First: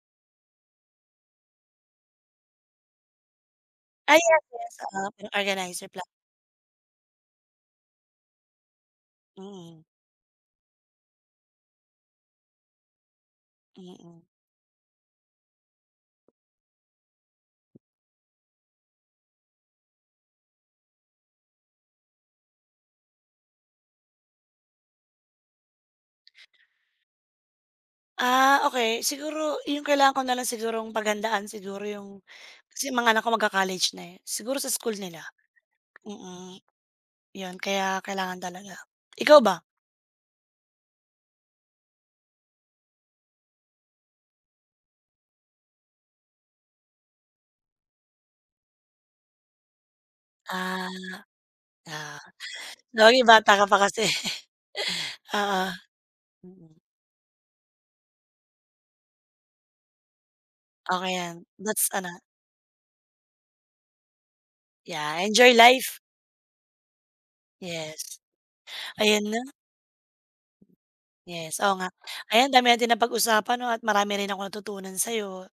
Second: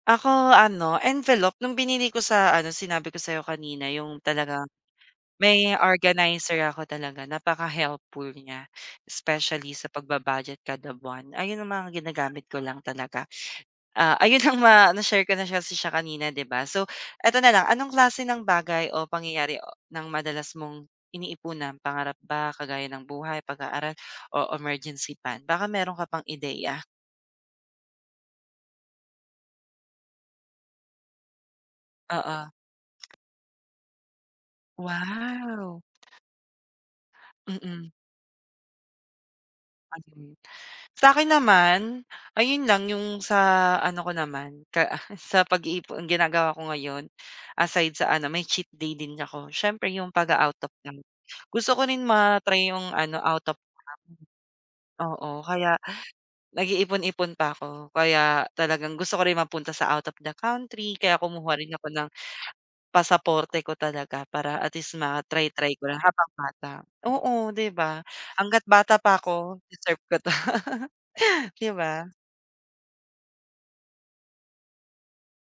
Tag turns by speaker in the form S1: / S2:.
S1: Ako ano envelope, nung binili ko sa ano sinabi ko sa'yo kanina,
S2: Ah,
S1: yung
S2: yes,
S1: talagang
S2: yes. Ah
S1: may
S2: organizer pla
S1: organizer ako talaga, napaka-helpful niya, specially
S2: Mm.
S1: sa pagba-budget kada buwan. Ayun ang mga ginagamit ko lang talaga, ah,
S2: Mm.
S1: ayun ang ma na-share ko na siya siya kanina, 'di ba? So eto na lang, anong klase ng bagay o pangyayari ng madalas mong iniipunan pangarap ba, kagaya ng buhay, pag-aaral o emergency fund? Baka meron ka pang ideya.
S2: Ah, okey. Siguro 'yung kailangan ko na lang sigurong paghandaan siguro yung
S1: Oo.
S2: kasi yung mga anak ko magka-college na, eh. Siguro sa school nila,
S1: Wow.
S2: mm, 'yon,
S1: Mm.
S2: kaya kailangan talaga. Ikaw ba?
S1: Ayun. Sa'kin naman, ayun lang yung sa ano ko naman ka ah sa pag-iipon, ang ginagawa ko ngayon, aside sa ano, may cheat day din ako siyempre yung pag-a-out of
S2: Ah,
S1: town. Gusto ko rin
S2: ah,
S1: ma-try yung
S2: no
S1: ano
S2: yung
S1: out
S2: bata
S1: of
S2: ka
S1: town.
S2: pa kasi.
S1: Oo
S2: Oo.
S1: kaya nag-iipon-ipon pa ako, kaya talagang gusto ko rin mapunta sa out of the country
S2: Okey
S1: kaya
S2: yan,
S1: kumuha rin ako
S2: that's
S1: ng
S2: ano
S1: pasaporte ko talaga para at least
S2: Yeah,
S1: ma-try
S2: enjoy
S1: try ko
S2: life.
S1: lang habang bata. Oo, 'di ba,
S2: Yes,
S1: hangga't bata pa
S2: ayan na.
S1: ako deserve ko 'to.
S2: Yes,
S1: 'Di
S2: oo nga.
S1: ba?
S2: Ayan ang dami nating napag-usapan 'no, at marami rin akong natutunan sa'yo.